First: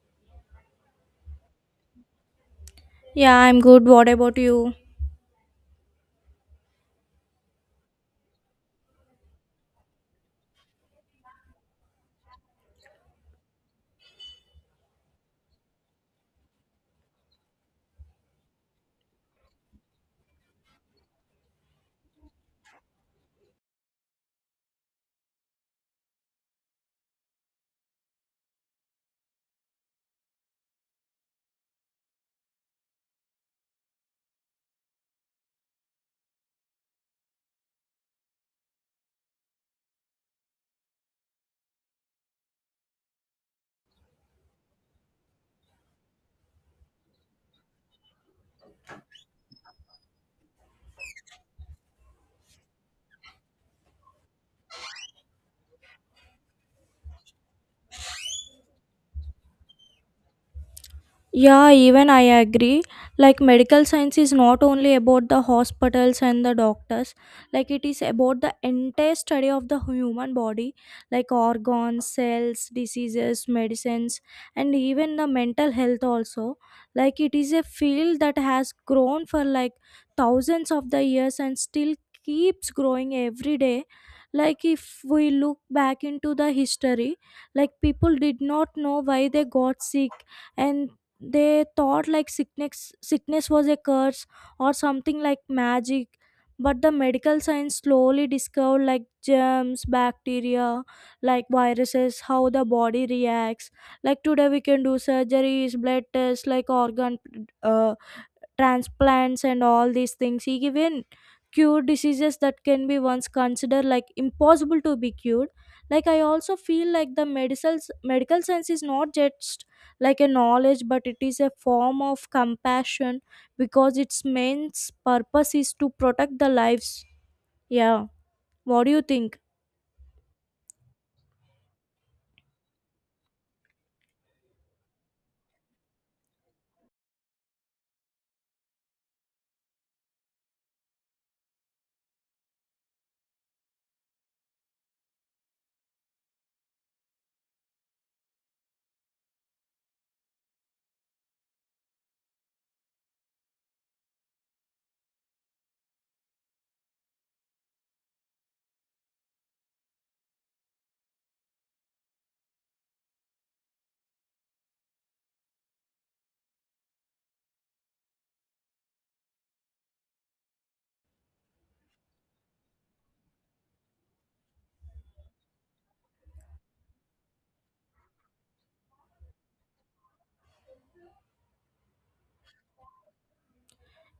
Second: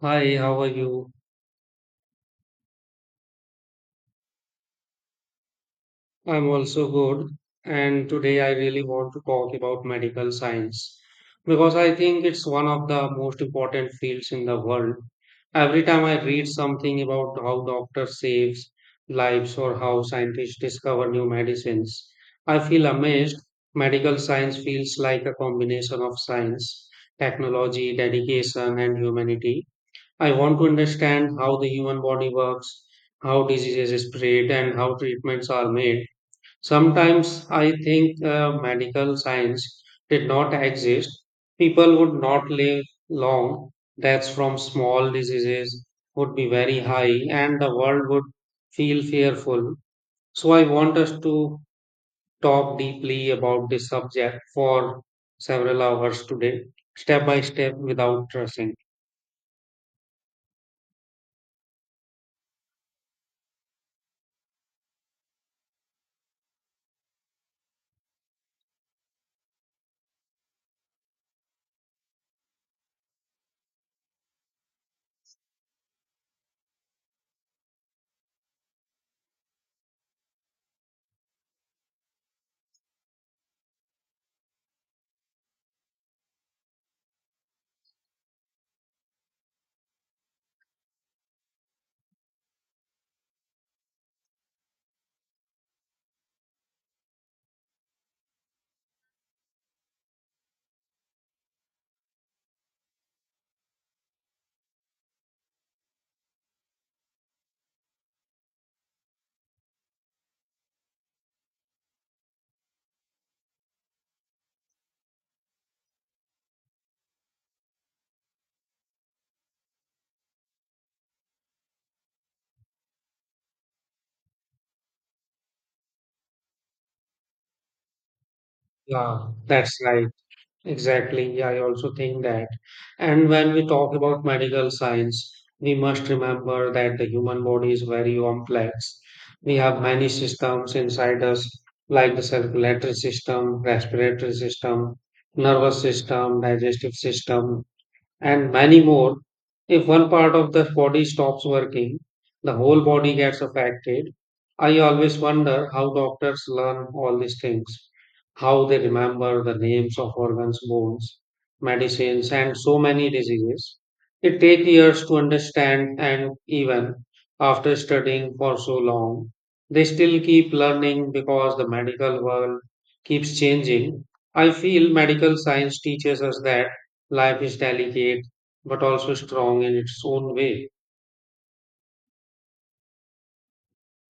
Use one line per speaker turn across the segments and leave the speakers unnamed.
Hi, how are you?
Yeah, I'm good. What about you?
I'm also good. And today I really want to talk about medical science because I think it's one of the most important fields in the world. Every time I read something about how doctors saves lives or how scientists discover new medicines, I feel amazed. Medical science feels like a combination of science, technology, dedication, and humanity. I want to understand how the human body works, how diseases spread, and how treatments are made. Sometimes I think medical science did not exist. People would not live long. Deaths from small diseases would be very high, and the world would feel fearful. So I want us to talk deeply about this subject for several hours today, step by step, without rushing.
Yeah, even I agree. Medical science is not only about the hospitals and the doctors. It is about the entire study of the human body, like organs, cells, diseases, medicines, and even the mental health, also. It is a field that has grown for like thousands of the years and still keeps growing every day. If we look back into the history, people did not know why they got sick and they thought like sickness was a curse or something like magic, but the medical science slowly discovered like germs, bacteria, like viruses, how the body reacts. Like today we can do surgeries, blood tests, like organ uh, transplants, and all these things he even cured diseases that can be once considered like impossible to be cured. Like I also feel like the medical science is not just like a knowledge, but it is a form of compassion because its main purpose is to protect the lives. Yeah, what do you
Yeah,
think?
that's right. Exactly. Yeah, I also think that. And when we talk about medical science, we must remember that the human body is very complex. We have many systems inside us, like the circulatory system, respiratory system, nervous system, digestive system, and many more. If one part of the body stops working, the whole body gets affected. I always wonder how doctors learn all these things, how they remember the names of organs, bones, medicines, and so many diseases. It takes years to understand, and even after studying for so long, they still keep learning because the medical world keeps changing. I feel medical science teaches us that life is delicate but also strong in its own way.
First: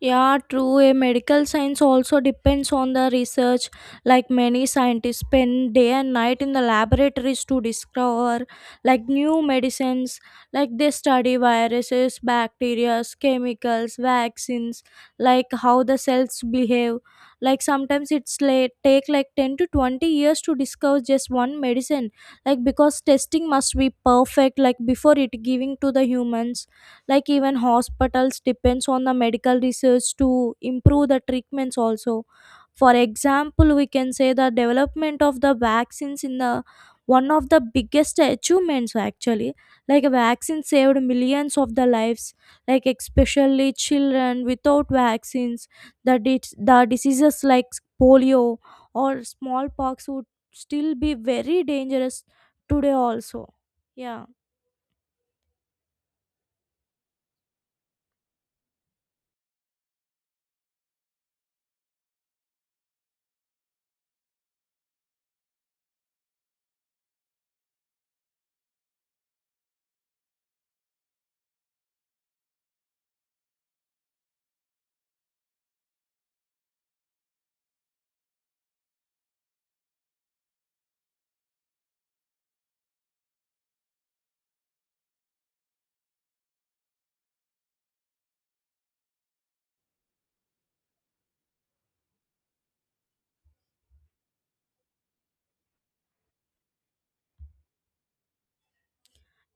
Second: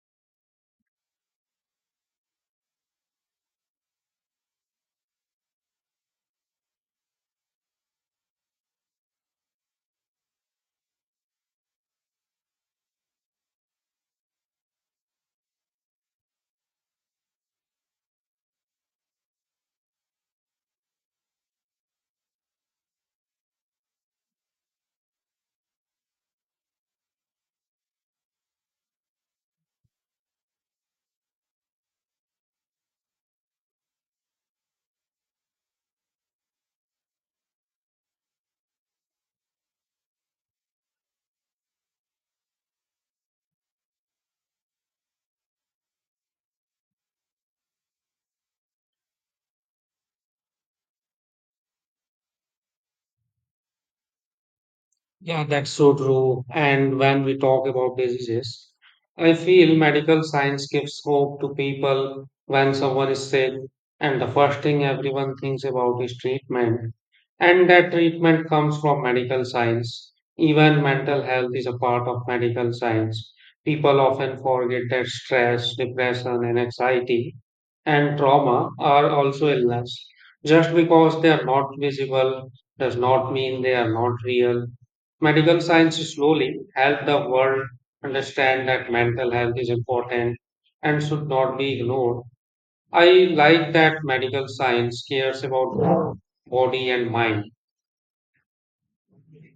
Yeah, true. A medical science also depends on the research. Like many scientists spend day and night in the laboratories to discover like new medicines. Like they study viruses, bacteria, chemicals, vaccines, like how the cells behave. Like sometimes it's late, take like 10 to 20 years to discover just one medicine. Like because testing must be perfect like before it giving to the humans. Like even hospitals depends on the medical research to improve the treatments also. For example, we can say the development of the vaccines in the one of the biggest achievements actually. Like a vaccine saved millions of the lives, like especially children. Without vaccines, the diseases like polio or smallpox would still be very dangerous today also. Yeah.
Yeah, that's so true. And when we talk about diseases, I feel medical science gives hope to people when someone is sick, and the first thing everyone thinks about is treatment. And that treatment comes from medical science. Even mental health is a part of medical science. People often forget that stress, depression, and anxiety and trauma are also illness. Just because they are not visible does not mean they are not real. Medical science slowly helped the world understand that mental health is important and should not be ignored. I like that medical science cares about body and mind.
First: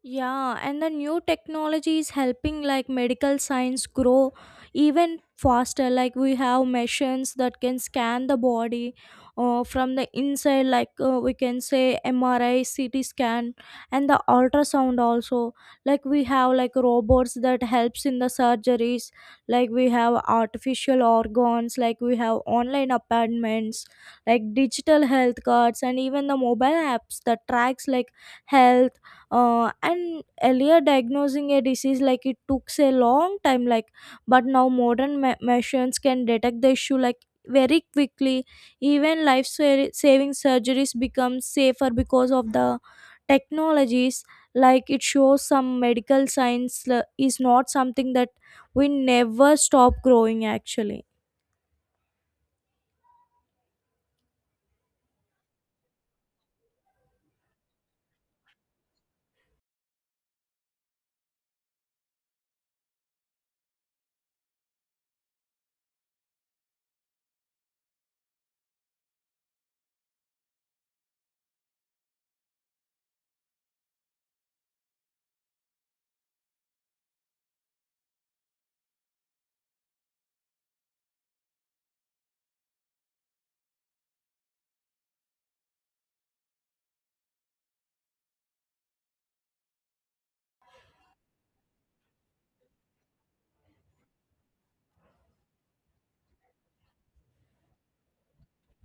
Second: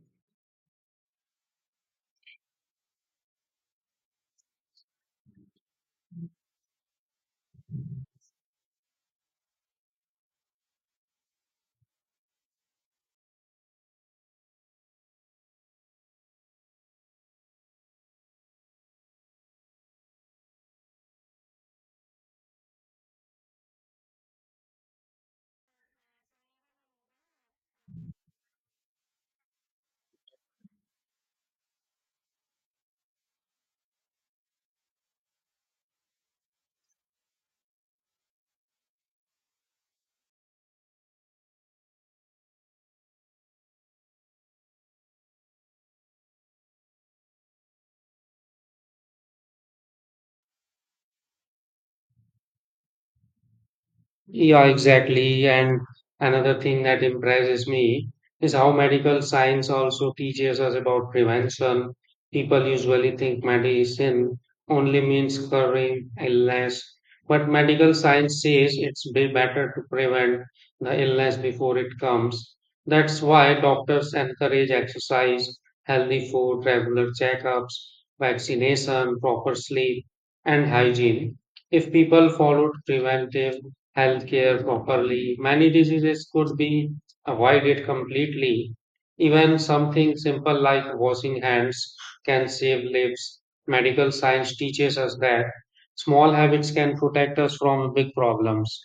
Yeah, and the new technology is helping like medical science grow even faster. Like we have machines that can scan the body from the inside, like we can say MRI, CT scan, and the ultrasound also. Like we have like robots that helps in the surgeries. Like we have artificial organs. Like we have online appointments, like digital health cards, and even the mobile apps that tracks like health. And earlier diagnosing a disease like it took a long time, like, but now modern machines can detect the issue like very quickly. Even life saving surgeries become safer because of the technologies. Like it shows some medical science is not something that we never stop growing actually.
Yeah, exactly. And another thing that impresses me is how medical science also teaches us about prevention. People usually think medicine only means curing illness, but medical science says it's way better to prevent the illness before it comes. That's why doctors encourage exercise, healthy food, regular checkups, vaccination, proper sleep, and hygiene. If people followed preventive healthcare properly, many diseases could be avoided completely. Even something simple like washing hands can save lives. Medical science teaches us that small habits can protect us from big problems.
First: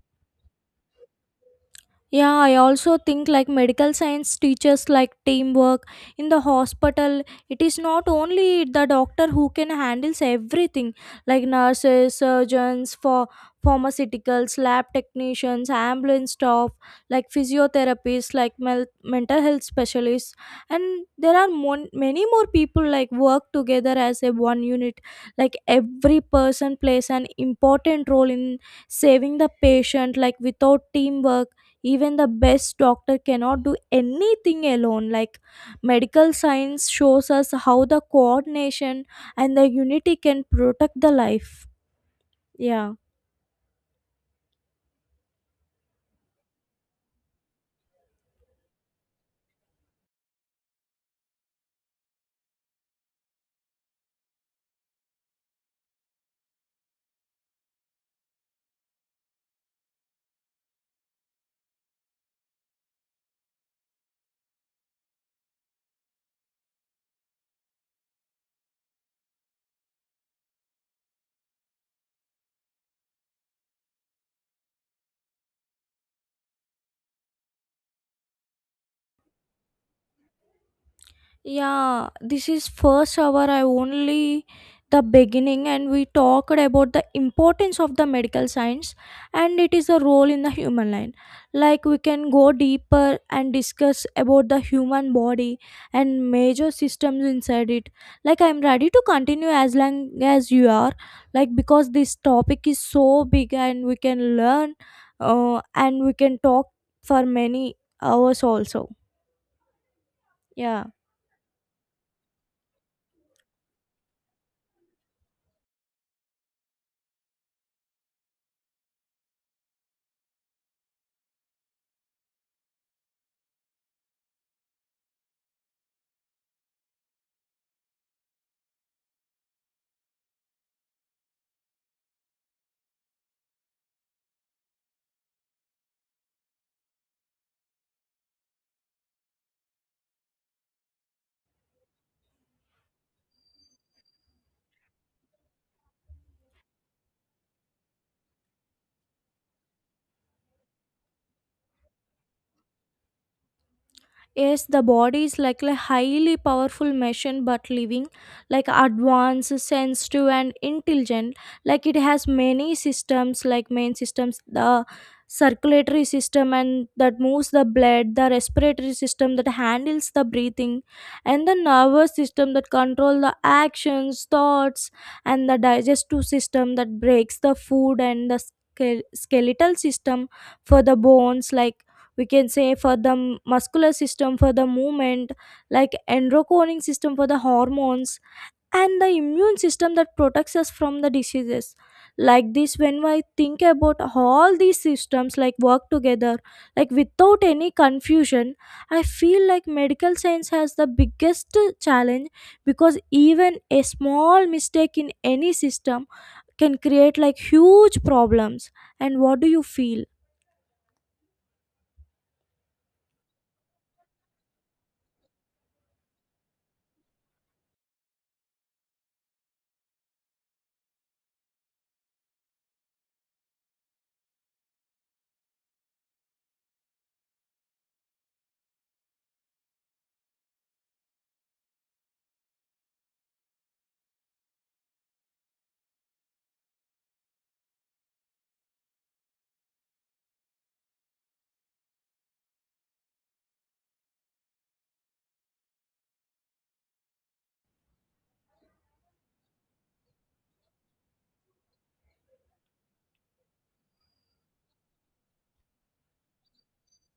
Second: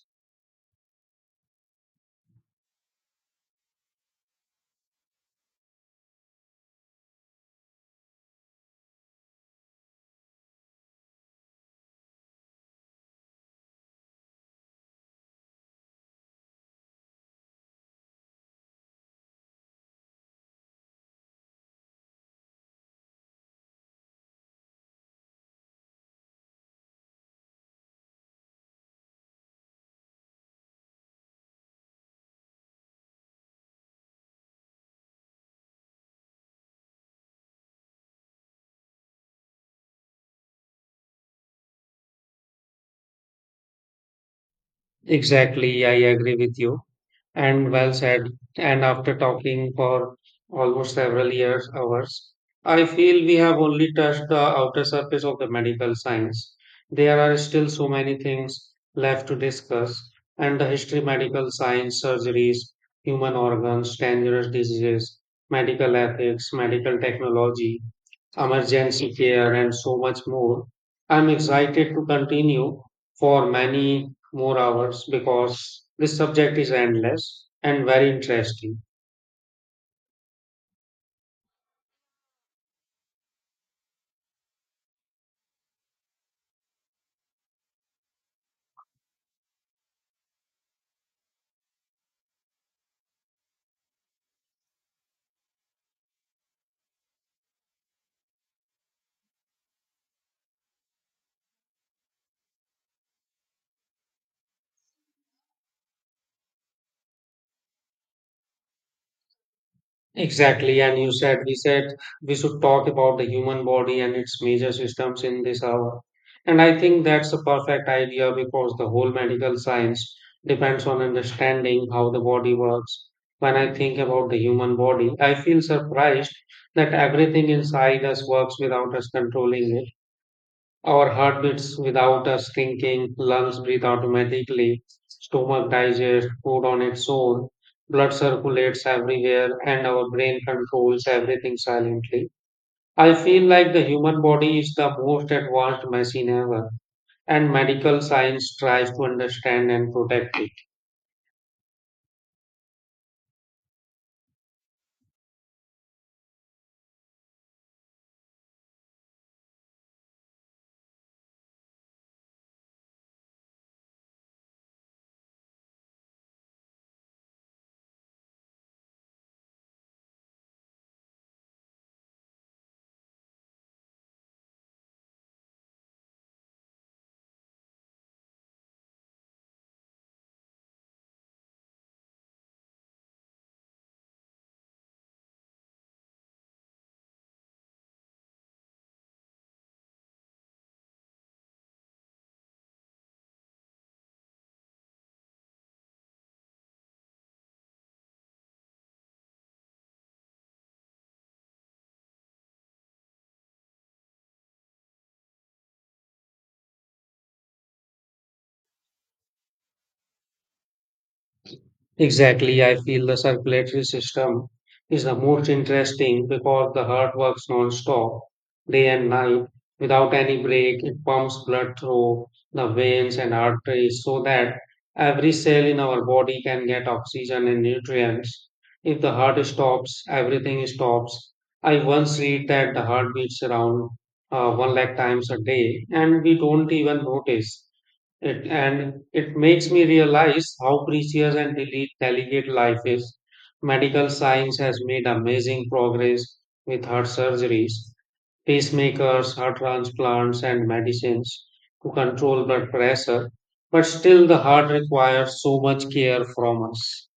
Yeah, I also think like medical science teaches like teamwork in the hospital. It is not only the doctor who can handles everything, like nurses, surgeons, for pharmaceuticals, lab technicians, ambulance staff, like physiotherapists, like mental health specialists, and there are many more people like work together as a one unit. Like every person plays an important role in saving the patient. Like without teamwork, even the best doctor cannot do anything alone. Like medical science shows us how the coordination and the unity can protect the life. Yeah.
Exactly, I agree with you. And well said. And after talking for almost several years, hours, I feel we have only touched the outer surface of the medical science. There are still so many things left to discuss, and the history, medical science, surgeries, human organs, dangerous diseases, medical ethics, medical technology, emergency care, and so much more. I'm excited to continue for many more hours because this subject is endless and very interesting.
Yeah, this is first hour. I only the beginning, and we talked about the importance of the medical science and it is a role in the human line. Like we can go deeper and discuss about the human body and major systems inside it. Like I'm ready to continue as long as you are. Like because this topic is so big and we can learn, and we can talk for many hours also.
Exactly,
Yeah.
and you said we should talk about the human body and its major systems in this hour. And I think that's a perfect idea because the whole medical science depends on understanding how the body works. When I think about the human body, I feel surprised that everything inside us works without us controlling it. Our heart beats without us thinking, lungs breathe automatically, stomach digests food on its own, blood circulates everywhere, and our brain controls everything silently. I feel like the human body is the most advanced machine ever, and medical science tries to understand and protect it.
Yes, the body is like a highly powerful machine, but living, like advanced, sensitive, and intelligent. Like it has many systems, like main systems, the circulatory system, and that moves the blood, the respiratory system that handles the breathing, and the nervous system that control the actions, thoughts, and the digestive system that breaks the food and the skeletal system for the bones. Like we can say for the muscular system for the movement, like endocrine system for the hormones, and the immune system that protects us from the diseases. Like this, when I think about all these systems like work together like without any confusion, I feel like medical science has the biggest challenge because even a small mistake in any system can create like huge problems. And what do you feel?
Exactly, I feel the circulatory system is the most interesting because the heart works non-stop, day and night, without any break. It pumps blood through the veins and arteries so that every cell in our body can get oxygen and nutrients. If the heart stops, everything stops. I once read that the heart beats around 1 lakh times a day, and we don't even notice. It makes me realize how precious and delicate life is. Medical science has made amazing progress with heart surgeries, pacemakers, heart transplants, and medicines to control blood pressure. But still, the heart requires so much care from us.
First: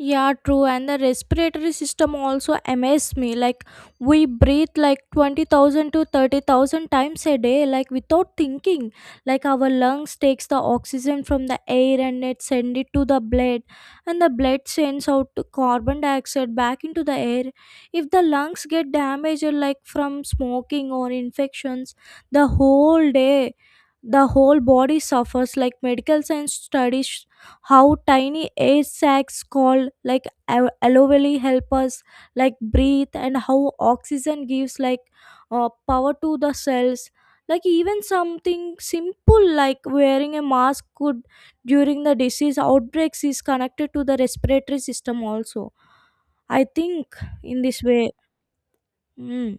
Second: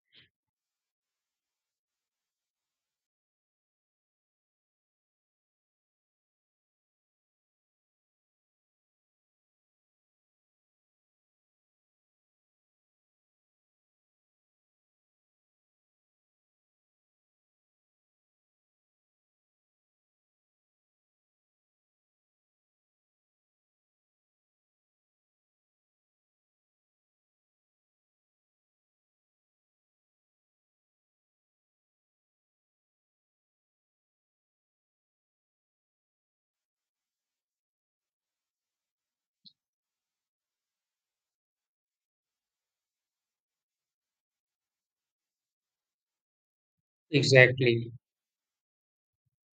Yeah, true. And the respiratory system also amazed me. Like, we breathe like 20,000 to 30,000 times a day, like without thinking. Like, our lungs takes the oxygen from the air and it send it to the blood. And the blood sends out the carbon dioxide back into the air. If the lungs get damaged, like from smoking or infections, the whole day the whole body suffers. Like medical science studies how tiny air sacs called like aloe vera help us like breathe and how oxygen gives like power to the cells. Like even something simple like wearing a mask could during the disease outbreaks is connected to the respiratory system also, I think, in this
Exactly.
way. Mm.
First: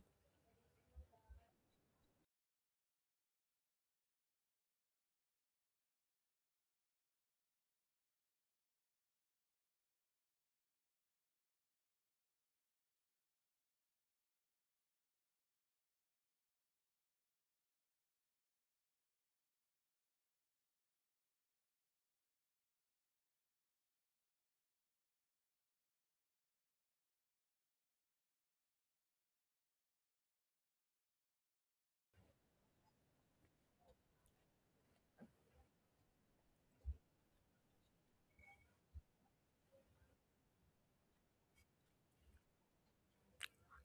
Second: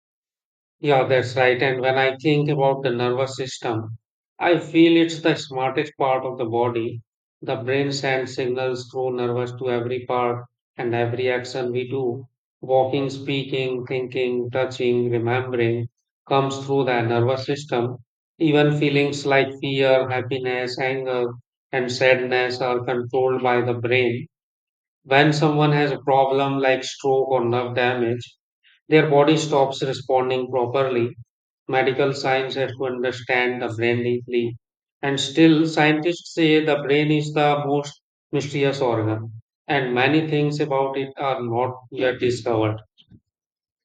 Yeah, that's right. And when I think about the nervous system, I feel it's the smartest part of the body. The brain sends signals through nervous to every part and every action we do. Walking, speaking, thinking, touching, remembering comes through the nervous system. Even feelings like fear, happiness, anger, and sadness are controlled by the brain. When someone has a problem like stroke or nerve damage, their body stops responding properly. Medical science has to understand the brain deeply. And still, scientists say the brain is the most mysterious organ, and many things about it are not yet discovered.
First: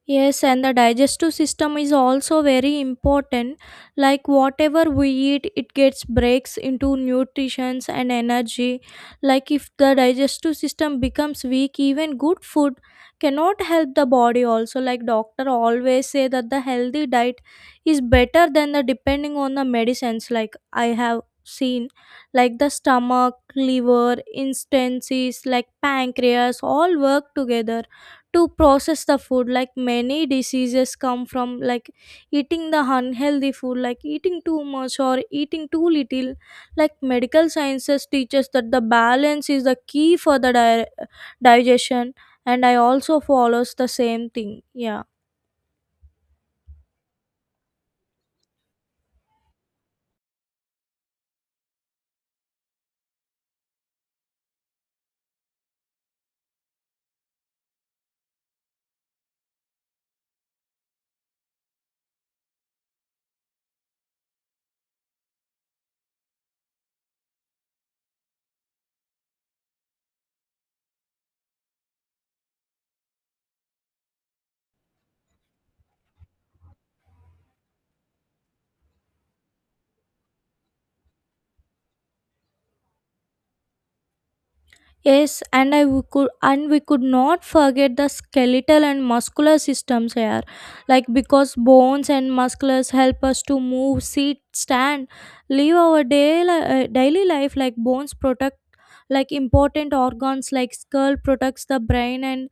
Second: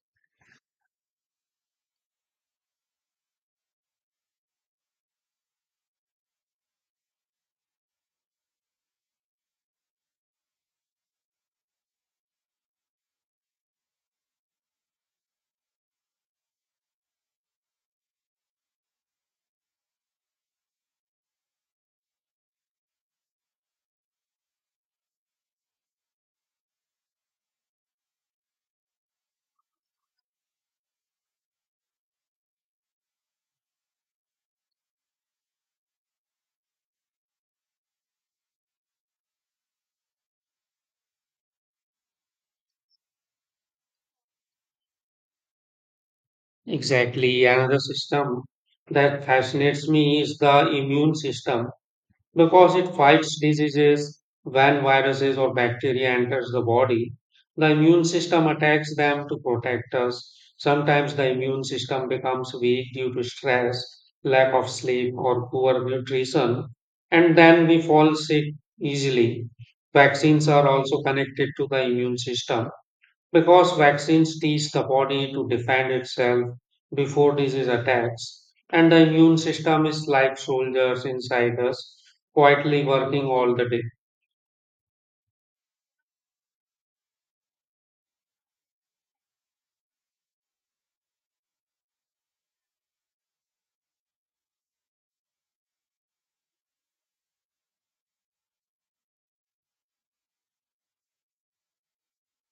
Yes, and the digestive system is also very important. Like whatever we eat, it gets breaks into nutritions and energy. Like if the digestive system becomes weak, even good food cannot help the body also. Like doctor always say that the healthy diet is better than the depending on the medicines. Like I have seen like the stomach, liver, instances like pancreas all work together to process the food. Like many diseases come from like eating the unhealthy food, like eating too much or eating too little. Like medical sciences teaches that the balance is the key for the digestion, and I also follows the same thing. Yeah.
Exactly, another system that fascinates me is the immune system, because it fights diseases. When viruses or bacteria enters the body, the immune system attacks them to protect us. Sometimes the immune system becomes weak due to stress, lack of sleep, or poor nutrition, and then we fall sick easily. Vaccines are also connected to the immune system because vaccines teach the body to defend itself before disease attacks, and the immune system is like soldiers inside us, quietly working all the day.
Yes, and I w- could and we could not forget the skeletal and muscular systems here, like because bones and musculars help us to move, sit, stand, live our daily daily life. Like bones protect like important organs, like skull protects the brain and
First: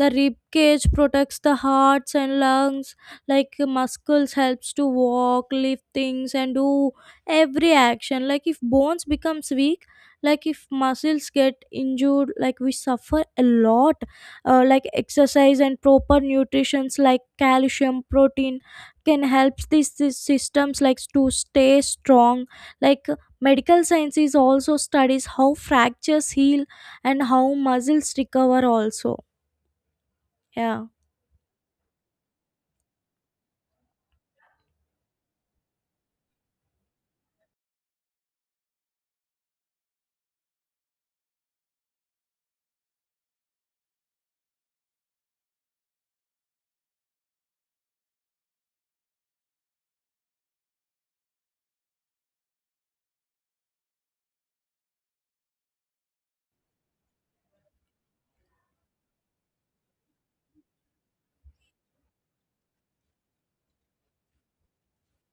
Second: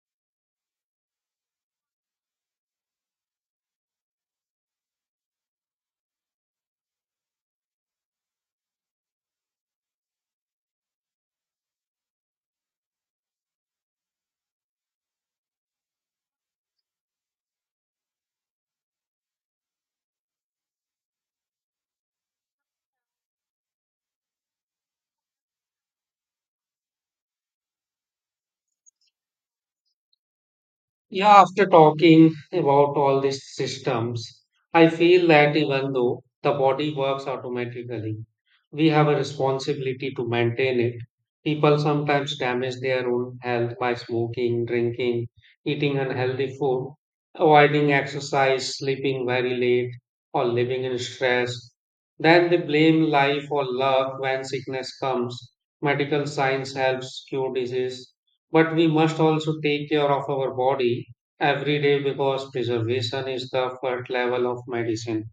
the rib cage protects the hearts and lungs, like muscles helps to walk, lift things, and do every action. Like if bones becomes weak, like if muscles get injured, like we suffer a lot. Like exercise and proper nutritions, like calcium, protein, can help these systems like to stay strong. Like medical sciences also studies how fractures heal and how muscles recover also. Yeah.
Yeah, after talking about all these systems, I feel that even though the body works automatically, we have a responsibility to maintain it. People sometimes damage their own health by smoking, drinking, eating unhealthy food, avoiding exercise, sleeping very late, or living in stress. Then they blame life or love when sickness comes. Medical science helps cure disease, but we must also take care of our body every day because preservation is the first level of medicine.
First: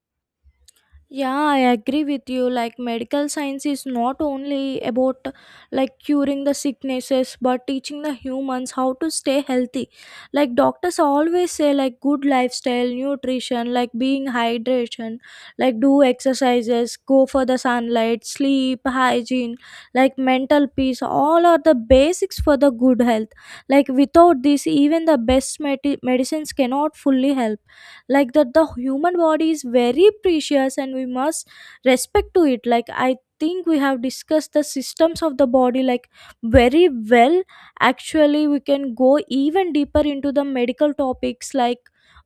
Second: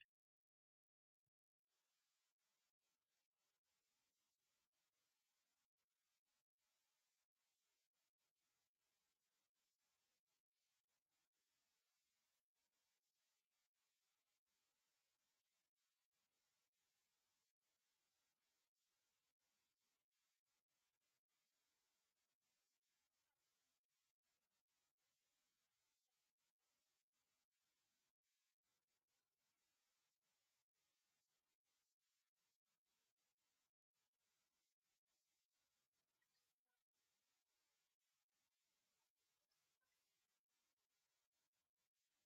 Yeah, I agree with you. Medical science is not only about like curing the sicknesses, but teaching the humans how to stay healthy. Like, doctors always say, like, good lifestyle, nutrition, like being hydration, like, do exercises, go for the sunlight, sleep, hygiene, like, mental peace. All are the basics for the good health. Like, without this, even the best medicines cannot fully help like that the human body is very precious, and we must respect to it. Like I think we have discussed the systems of the body like very well. Actually, we can go even deeper into the medical topics, like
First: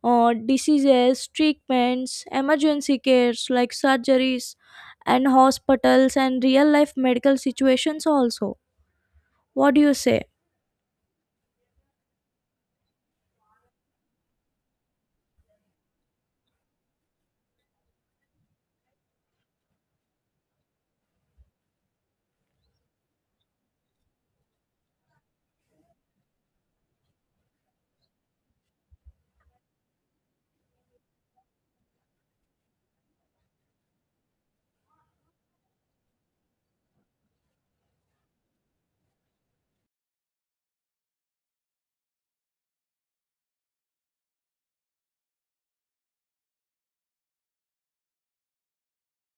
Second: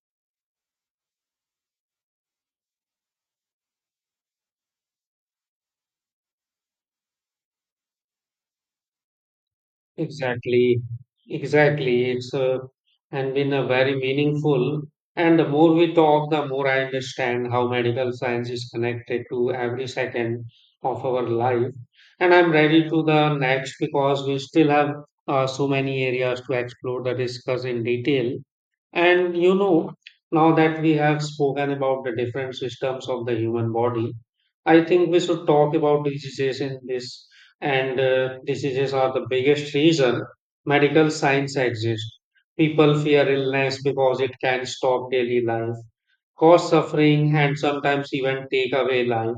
diseases, treatments, emergency cares, like surgeries and hospitals and real life medical situations also. What do you say?
Exactly. Exactly. It's and been a very meaningful. And the more we talk, the more I understand how medical science is connected to every second of our life. And I'm ready to the next because we still have so many areas to explore the discuss in detail. And you know, now that we have spoken about the different systems of the human body, I think we should talk about diseases in this. And diseases are the biggest reason medical science exists. People fear illness because it can stop daily life, cause suffering, and sometimes even take away life.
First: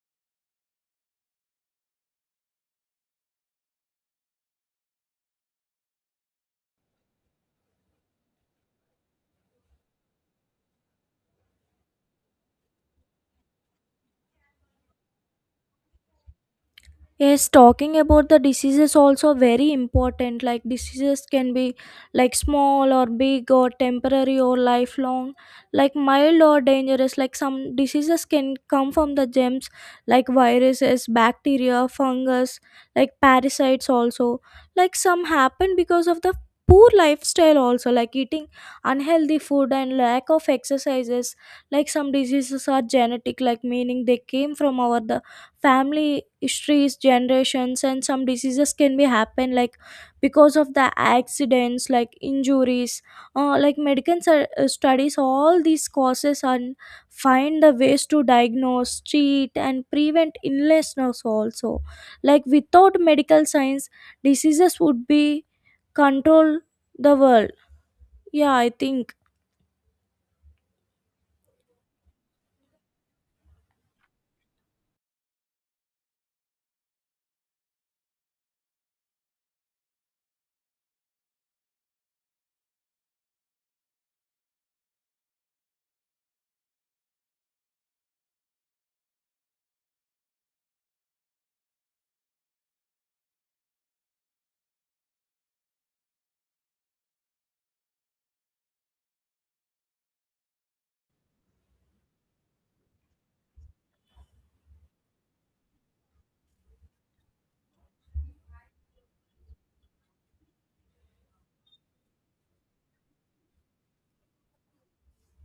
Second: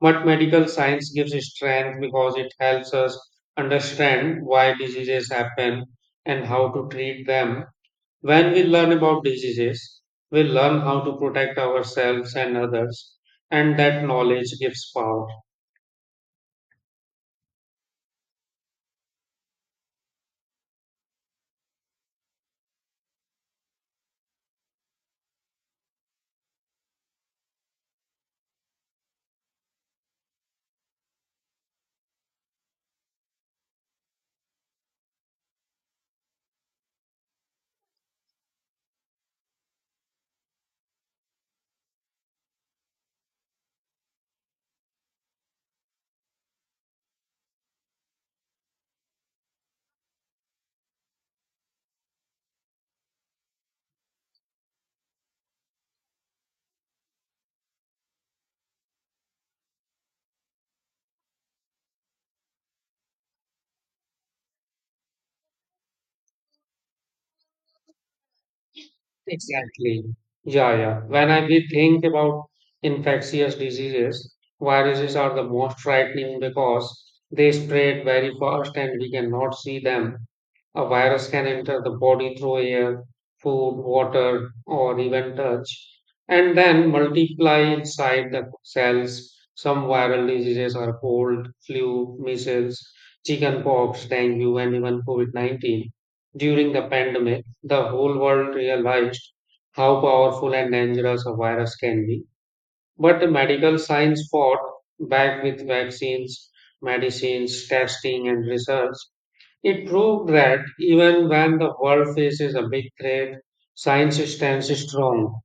But medical science gives strength because it helps us understand why diseases happen and how to treat them. When we learn about diseases, we learn how to protect ourselves and others, and that knowledge gives power.
Yes, talking about the diseases also very important. Like diseases can be like small or big or temporary or lifelong, like mild or dangerous. Like some diseases can come from the germs, like viruses, bacteria, fungus, like parasites also. Like some happen because of the poor lifestyle also, like eating unhealthy food and lack of exercises. Like some diseases are genetic, like meaning they came from our family histories generations, and some diseases can be happen like because of the accidents, like injuries. Like medical studies all these causes and find the ways to diagnose, treat, and prevent illnesses also. Like without medical science, diseases would be control the world, yeah, I think.
Exactly. Yeah, yeah. When I we think about infectious diseases, viruses are the most frightening because they spread very fast and we cannot see them. A virus can enter the body through air, food, water, or even touch, and then multiply inside the cells. Some viral diseases are cold, flu, measles, chickenpox, dengue, and even COVID -19. During the pandemic, the whole world realized how powerful and dangerous a virus can be. But the medical science fought back with vaccines, medicines, testing, and research. It proved that even when the world faces a big threat, science stands strong.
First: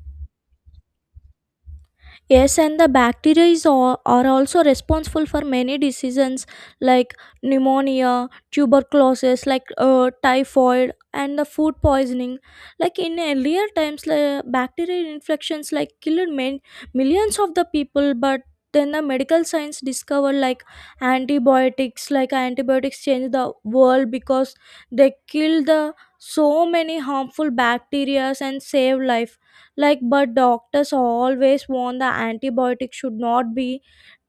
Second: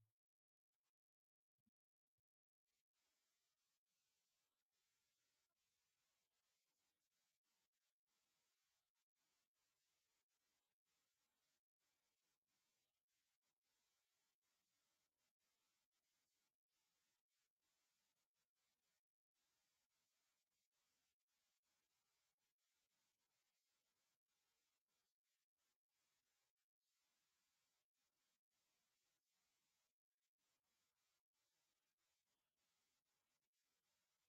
Yes, and the bacteria is all, are also responsible for many diseases like pneumonia, tuberculosis, like typhoid, and the food poisoning. Like in earlier times, like, bacterial infections like killed many, millions of the people, but then the medical science discovered like antibiotics, like antibiotics changed the world because they killed the so many harmful bacteria and saved life. Like but doctors always warn the antibiotic should not be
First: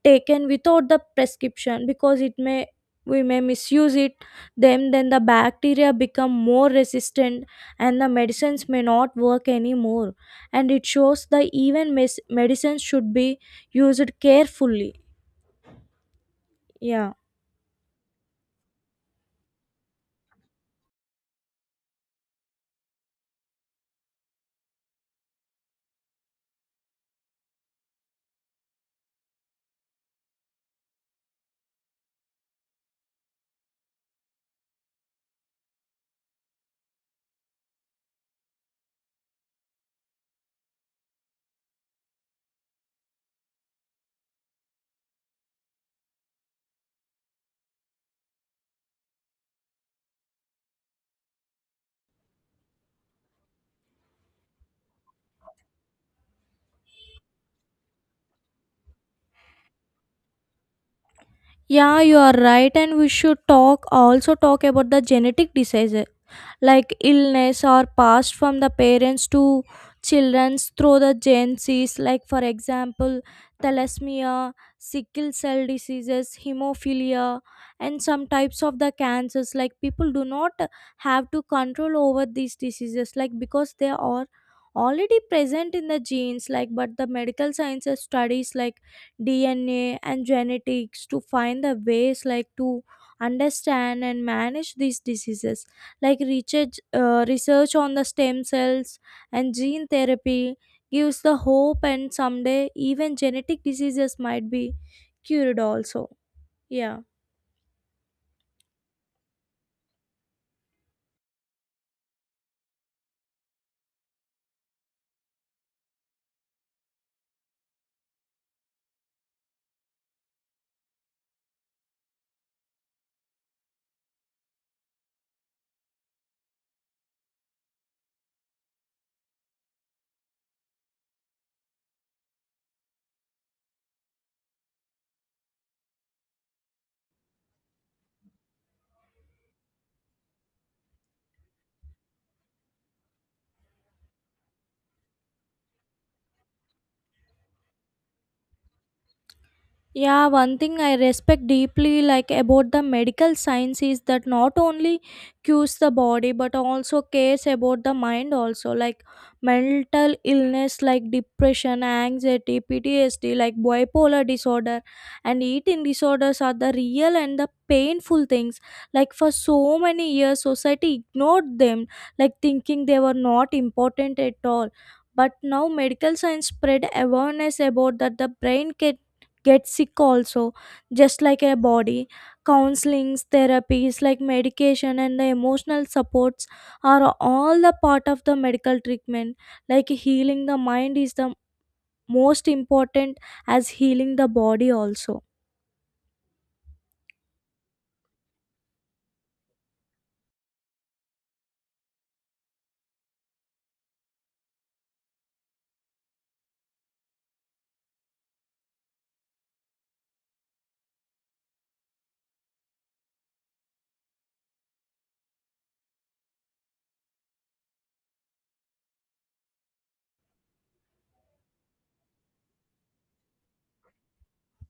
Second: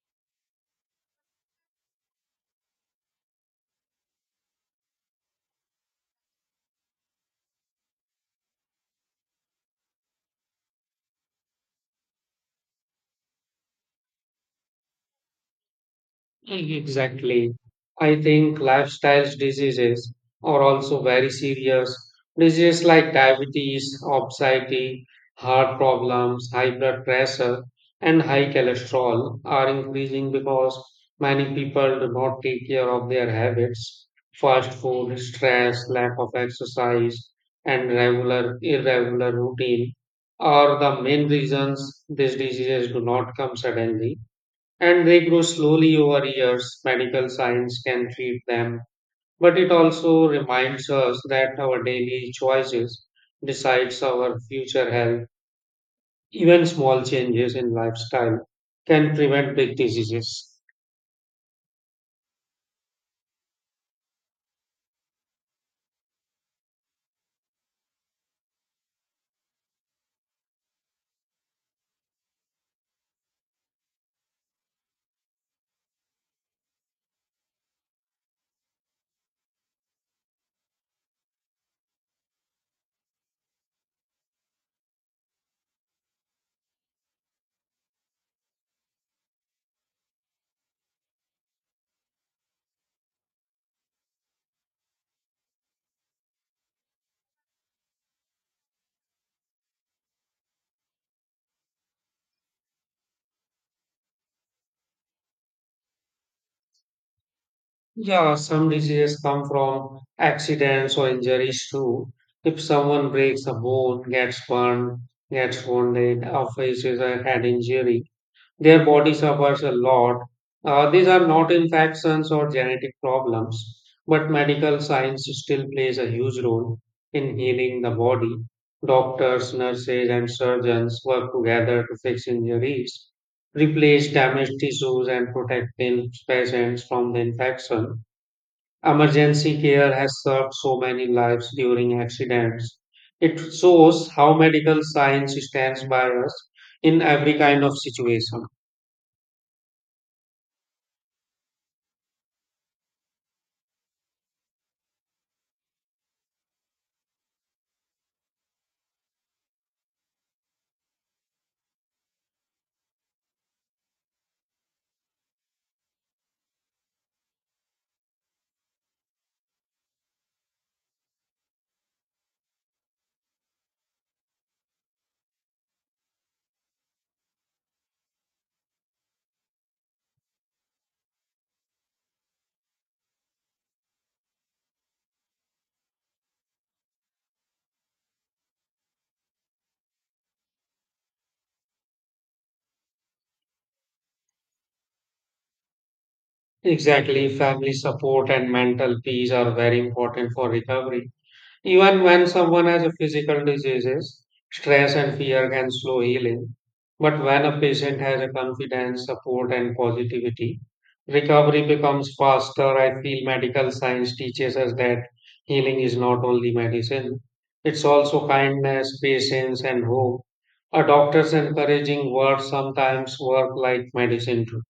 taken without the prescription because it may, we may misuse it. Then the bacteria become more resistant and the medicines may not work anymore. And it shows that even medicines should be used carefully. Yeah.
Exactly. I think lifestyle diseases are also very serious. Diseases like diabetes, obesity, heart problems, high blood pressure, and high cholesterol are increasing because many people do not take care of their habits. Fast food, stress, lack of exercise, and regular irregular routine are the main reasons these diseases do not come suddenly, and they grow slowly over years. Medical science can treat them, but it also reminds us that our daily choices decides our future health. Even small changes in lifestyle can prevent big diseases.
Yeah, you are right, and we should talk, also talk about the genetic diseases, like illness are passed from the parents to children through the genes, like for example thalassemia, sickle cell diseases, hemophilia, and some types of the cancers. Like people do not have to control over these diseases like because they are already present in the genes. Like but the medical sciences studies like DNA and genetics to find the ways like to understand and manage these diseases. Like research, research on the stem cells and gene therapy gives the hope, and someday even genetic diseases might be cured also. Yeah.
Yeah, some diseases come from accidents or injuries too. If someone breaks a bone, gets burned, gets wounded, or faces a head injury, their body suffers a lot. These are not infections or genetic problems, but medical science still plays a huge role in healing the body. Doctors, nurses, and surgeons work together to fix injuries, replace damaged tissues, and protect the patients from the infection. Emergency care has saved so many lives during accidents. It shows how medical science stands by us in every kind of situation.
Yeah, one thing I respect deeply like about the medical science is that not only cures the body but also cares about the mind also. Like mental illness like depression, anxiety, PTSD, like bipolar disorder and eating disorders are the real and the painful things. Like for so many years society ignored them, like thinking they were not important at all. But now medical science spread awareness about that the brain can get sick also, just like a body. Counselings, therapies like medication and the emotional supports are all the part of the medical treatment. Like healing the mind is the most important as healing the body also.
Exactly, family support and mental peace are very important for recovery. Even when someone has a physical diseases, stress and fear can slow healing. But when a patient has a confidence, support, and positivity, recovery becomes faster. I feel medical science teaches us that healing is not only medicine, it's also kindness, patience, and hope. A doctor's encouraging words sometimes work like medicine too.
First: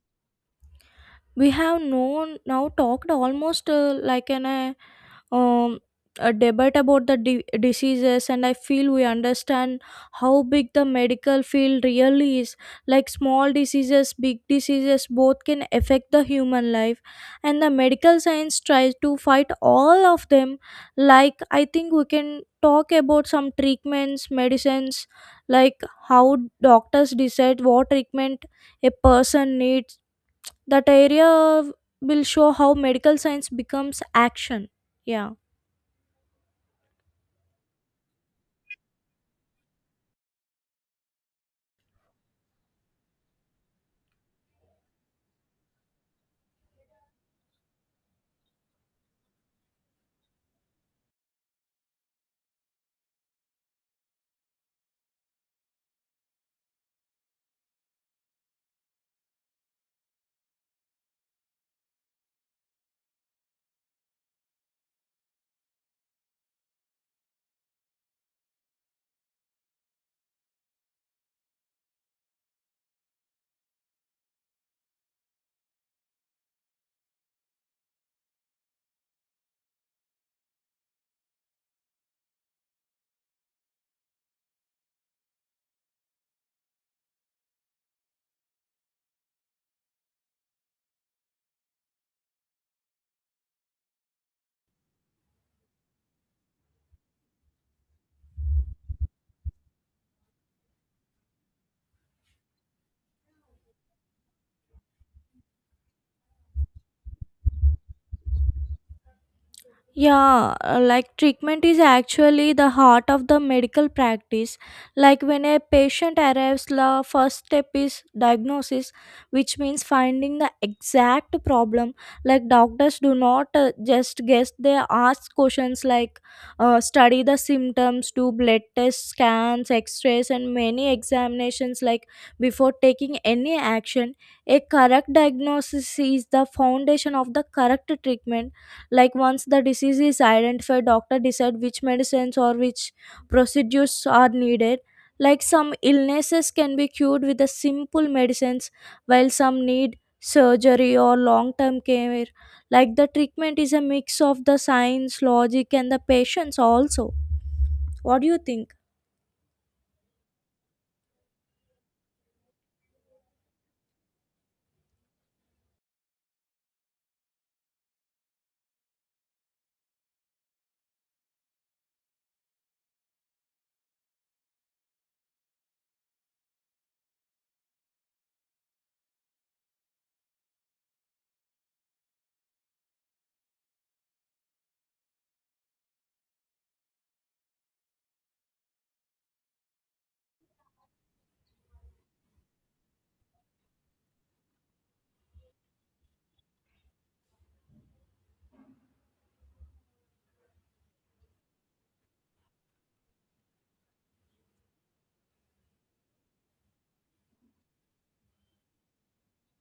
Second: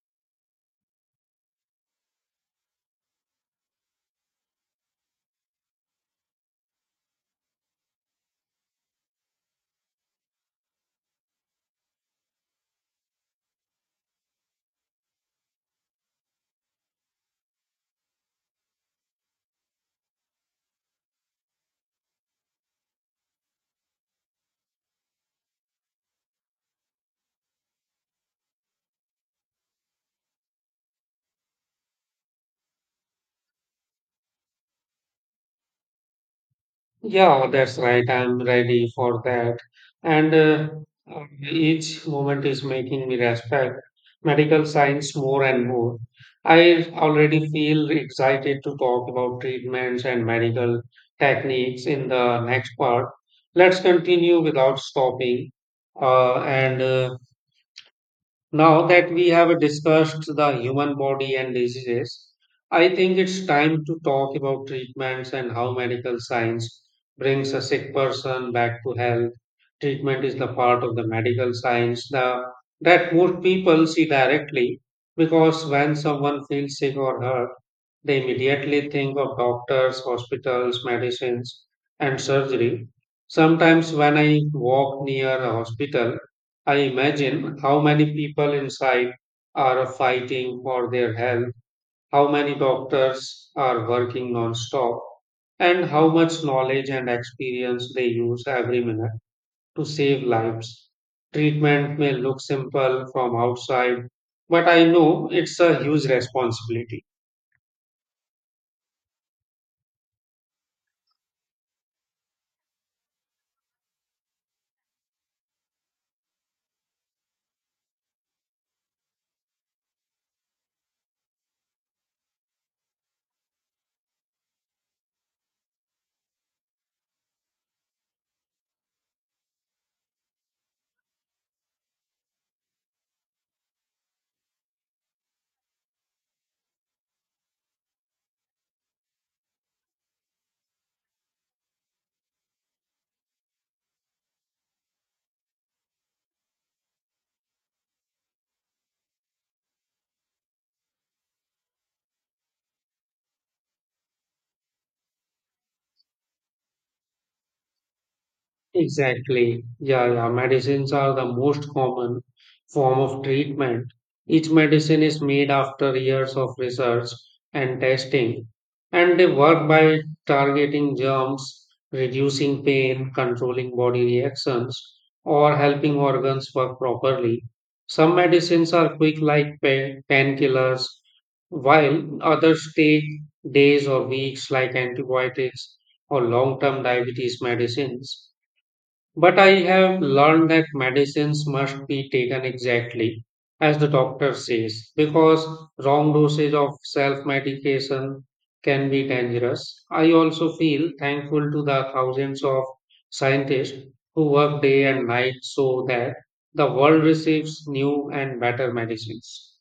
We have known now talked almost like an um, a debate about the diseases, and I feel we understand how big the medical field really is. Like small diseases, big diseases, both can affect the human life, and the medical science tries to fight all of them. Like I think we can talk about some treatments, medicines, like how doctors decide what treatment a person needs. That area will show how medical science becomes action. Yeah.
Yeah, that's right. I'm ready for that. And uh, each moment is making me respect medical science more and more. I already feel excited to talk about treatments and medical techniques in the next part. Let's continue without stopping. And Now that we have discussed the human body and diseases, I think it's time to talk about treatments and how medical science brings a sick person back to health. Treatment is the part of the medical science that most people see directly because when someone feels sick or hurt, they immediately think of doctors, hospitals, medicines, and surgery. Sometimes, when I walk near a hospital, I imagine how many people inside are fighting for their health, how many doctors are working non stop, and how much knowledge and experience they use every minute to save lives. Treatment may look simple from outside, but I know it's a huge responsibility.
Yeah, like treatment is actually the heart of the medical practice. Like when a patient arrives, the first step is diagnosis, which means finding the exact problem. Like doctors do not just guess, they ask questions like, study the symptoms, do blood tests, scans, x rays, and many examinations. Like before taking any action, a correct diagnosis is the foundation of the correct treatment. Like once the disease is identified, doctor decide which medicines or which procedures are needed. Like some illnesses can be cured with the simple medicines, while some need surgery or long term care. Like the treatment is a mix of the science, logic, and the patience also. What do you think?
Exactly. Yeah, yeah. Medicines are the most common form of treatment. Each medicine is made after years of research and testing, and they work by targeting germs, reducing pain, controlling body reactions, or helping organs work properly. Some medicines are quick, like painkillers, while others take days or weeks, like antibiotics or long term diabetes medicines. But I have learned that medicines must be taken exactly as the doctor says, because wrong dosage of self medication can be dangerous. I also feel thankful to the thousands of scientists who work day and night so that the world receives new and better medicines.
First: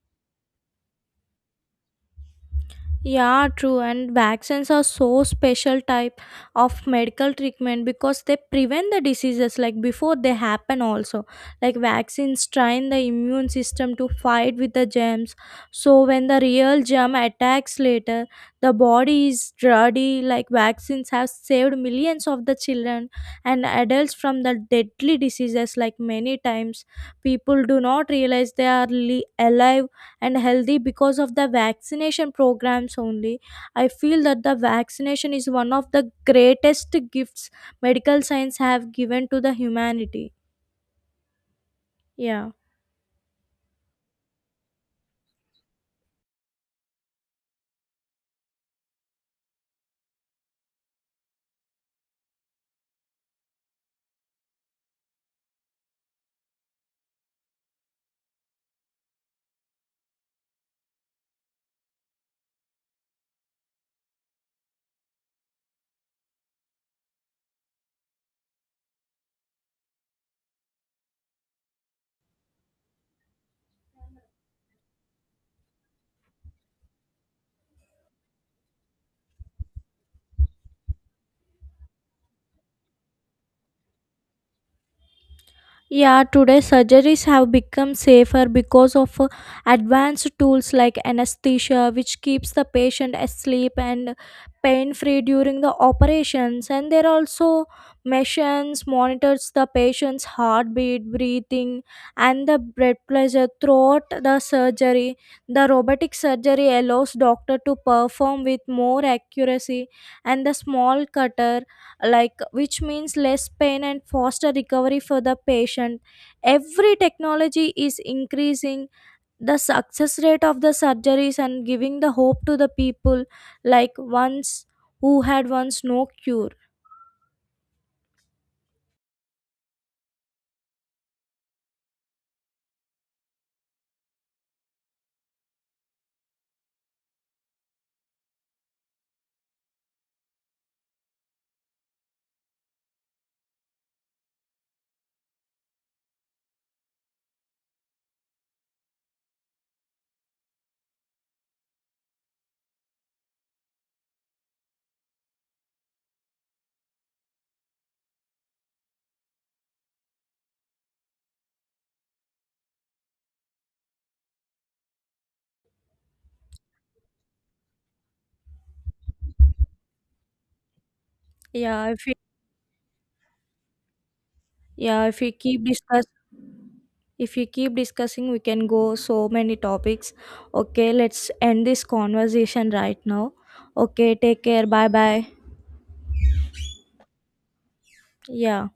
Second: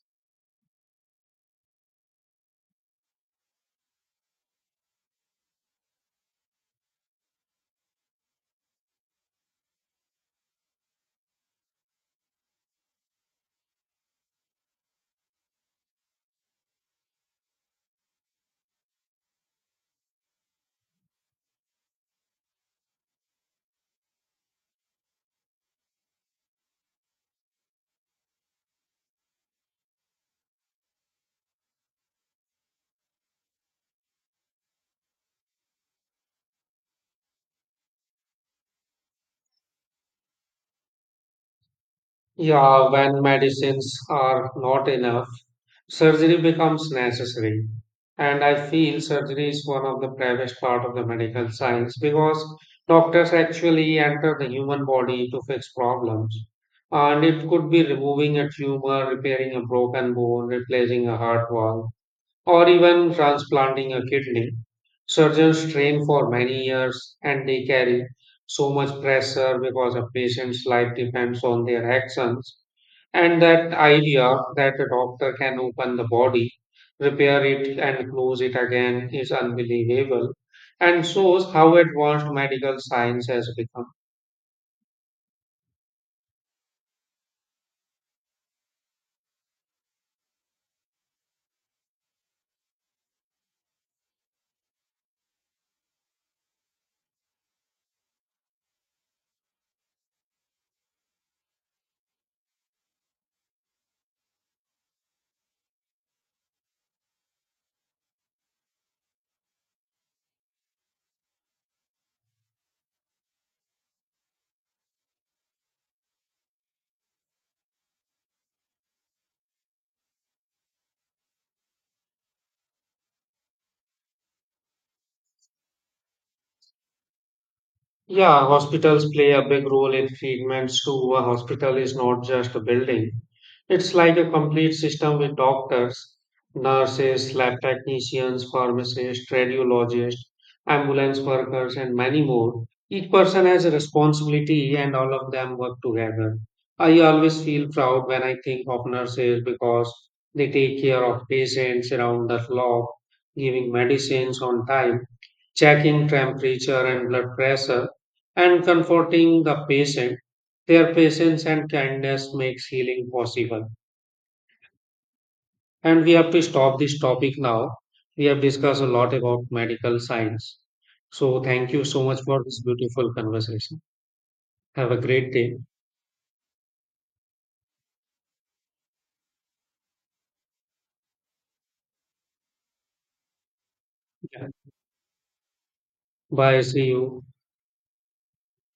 Yeah, true. And vaccines are so special type of medical treatment because they prevent the diseases like before they happen also. Like vaccines train the immune system to fight with the germs. So when the real germ attacks later, the body is ready. Like vaccines have saved millions of the children and adults from the deadly diseases. Like many times people do not realize they are alive and healthy because of the vaccination programs only. I feel that the vaccination is one of the greatest gifts medical science have given to the humanity. Yeah.
Yeah, when medicines are not enough, surgery becomes necessary. And I feel surgery is one of the bravest part of the medical science because doctors actually enter the human body to fix problems. And it could be removing a tumor, repairing a broken bone, replacing a heart valve, or even transplanting a kidney. Surgeons train for many years and they carry so much pressure because a patient's life depends on their actions, and that idea that a doctor can open the body, repair it, and close it again is unbelievable and shows how advanced medical science has become.
Yeah, today surgeries have become safer because of advanced tools like anesthesia, which keeps the patient asleep and pain free during the operations. And there are also machines monitors the patient's heartbeat, breathing, and the blood pressure throughout the surgery. The robotic surgery allows doctor to perform with more accuracy, and the small cutter, like which means less pain and faster recovery for the patient. Every technology is increasing the success rate of the surgeries and giving the hope to the people like once, who had once no cure.
Yeah, hospitals play a big role in treatments too. A hospital is not just a building. It's like a complete system with doctors, nurses, lab technicians, pharmacists, radiologists, ambulance workers, and many more. Each person has a responsibility and all of them work together. I always feel proud when I think of nurses because they take care of patients around the clock, giving medicines on time, checking temperature and blood pressure and comforting the patient. Their patience and kindness makes healing possible. And we have to stop this topic now. We have discussed a lot about medical science. So thank you
yeah if
so
we,
much for this beautiful conversation. Have a
yeah if
great
we
day.
keep discuss if we keep discussing, we can go so many topics. Okay, let's end this conversation right now. Okay, take
Yeah.
care, bye bye.
Bye. See you.
Yeah.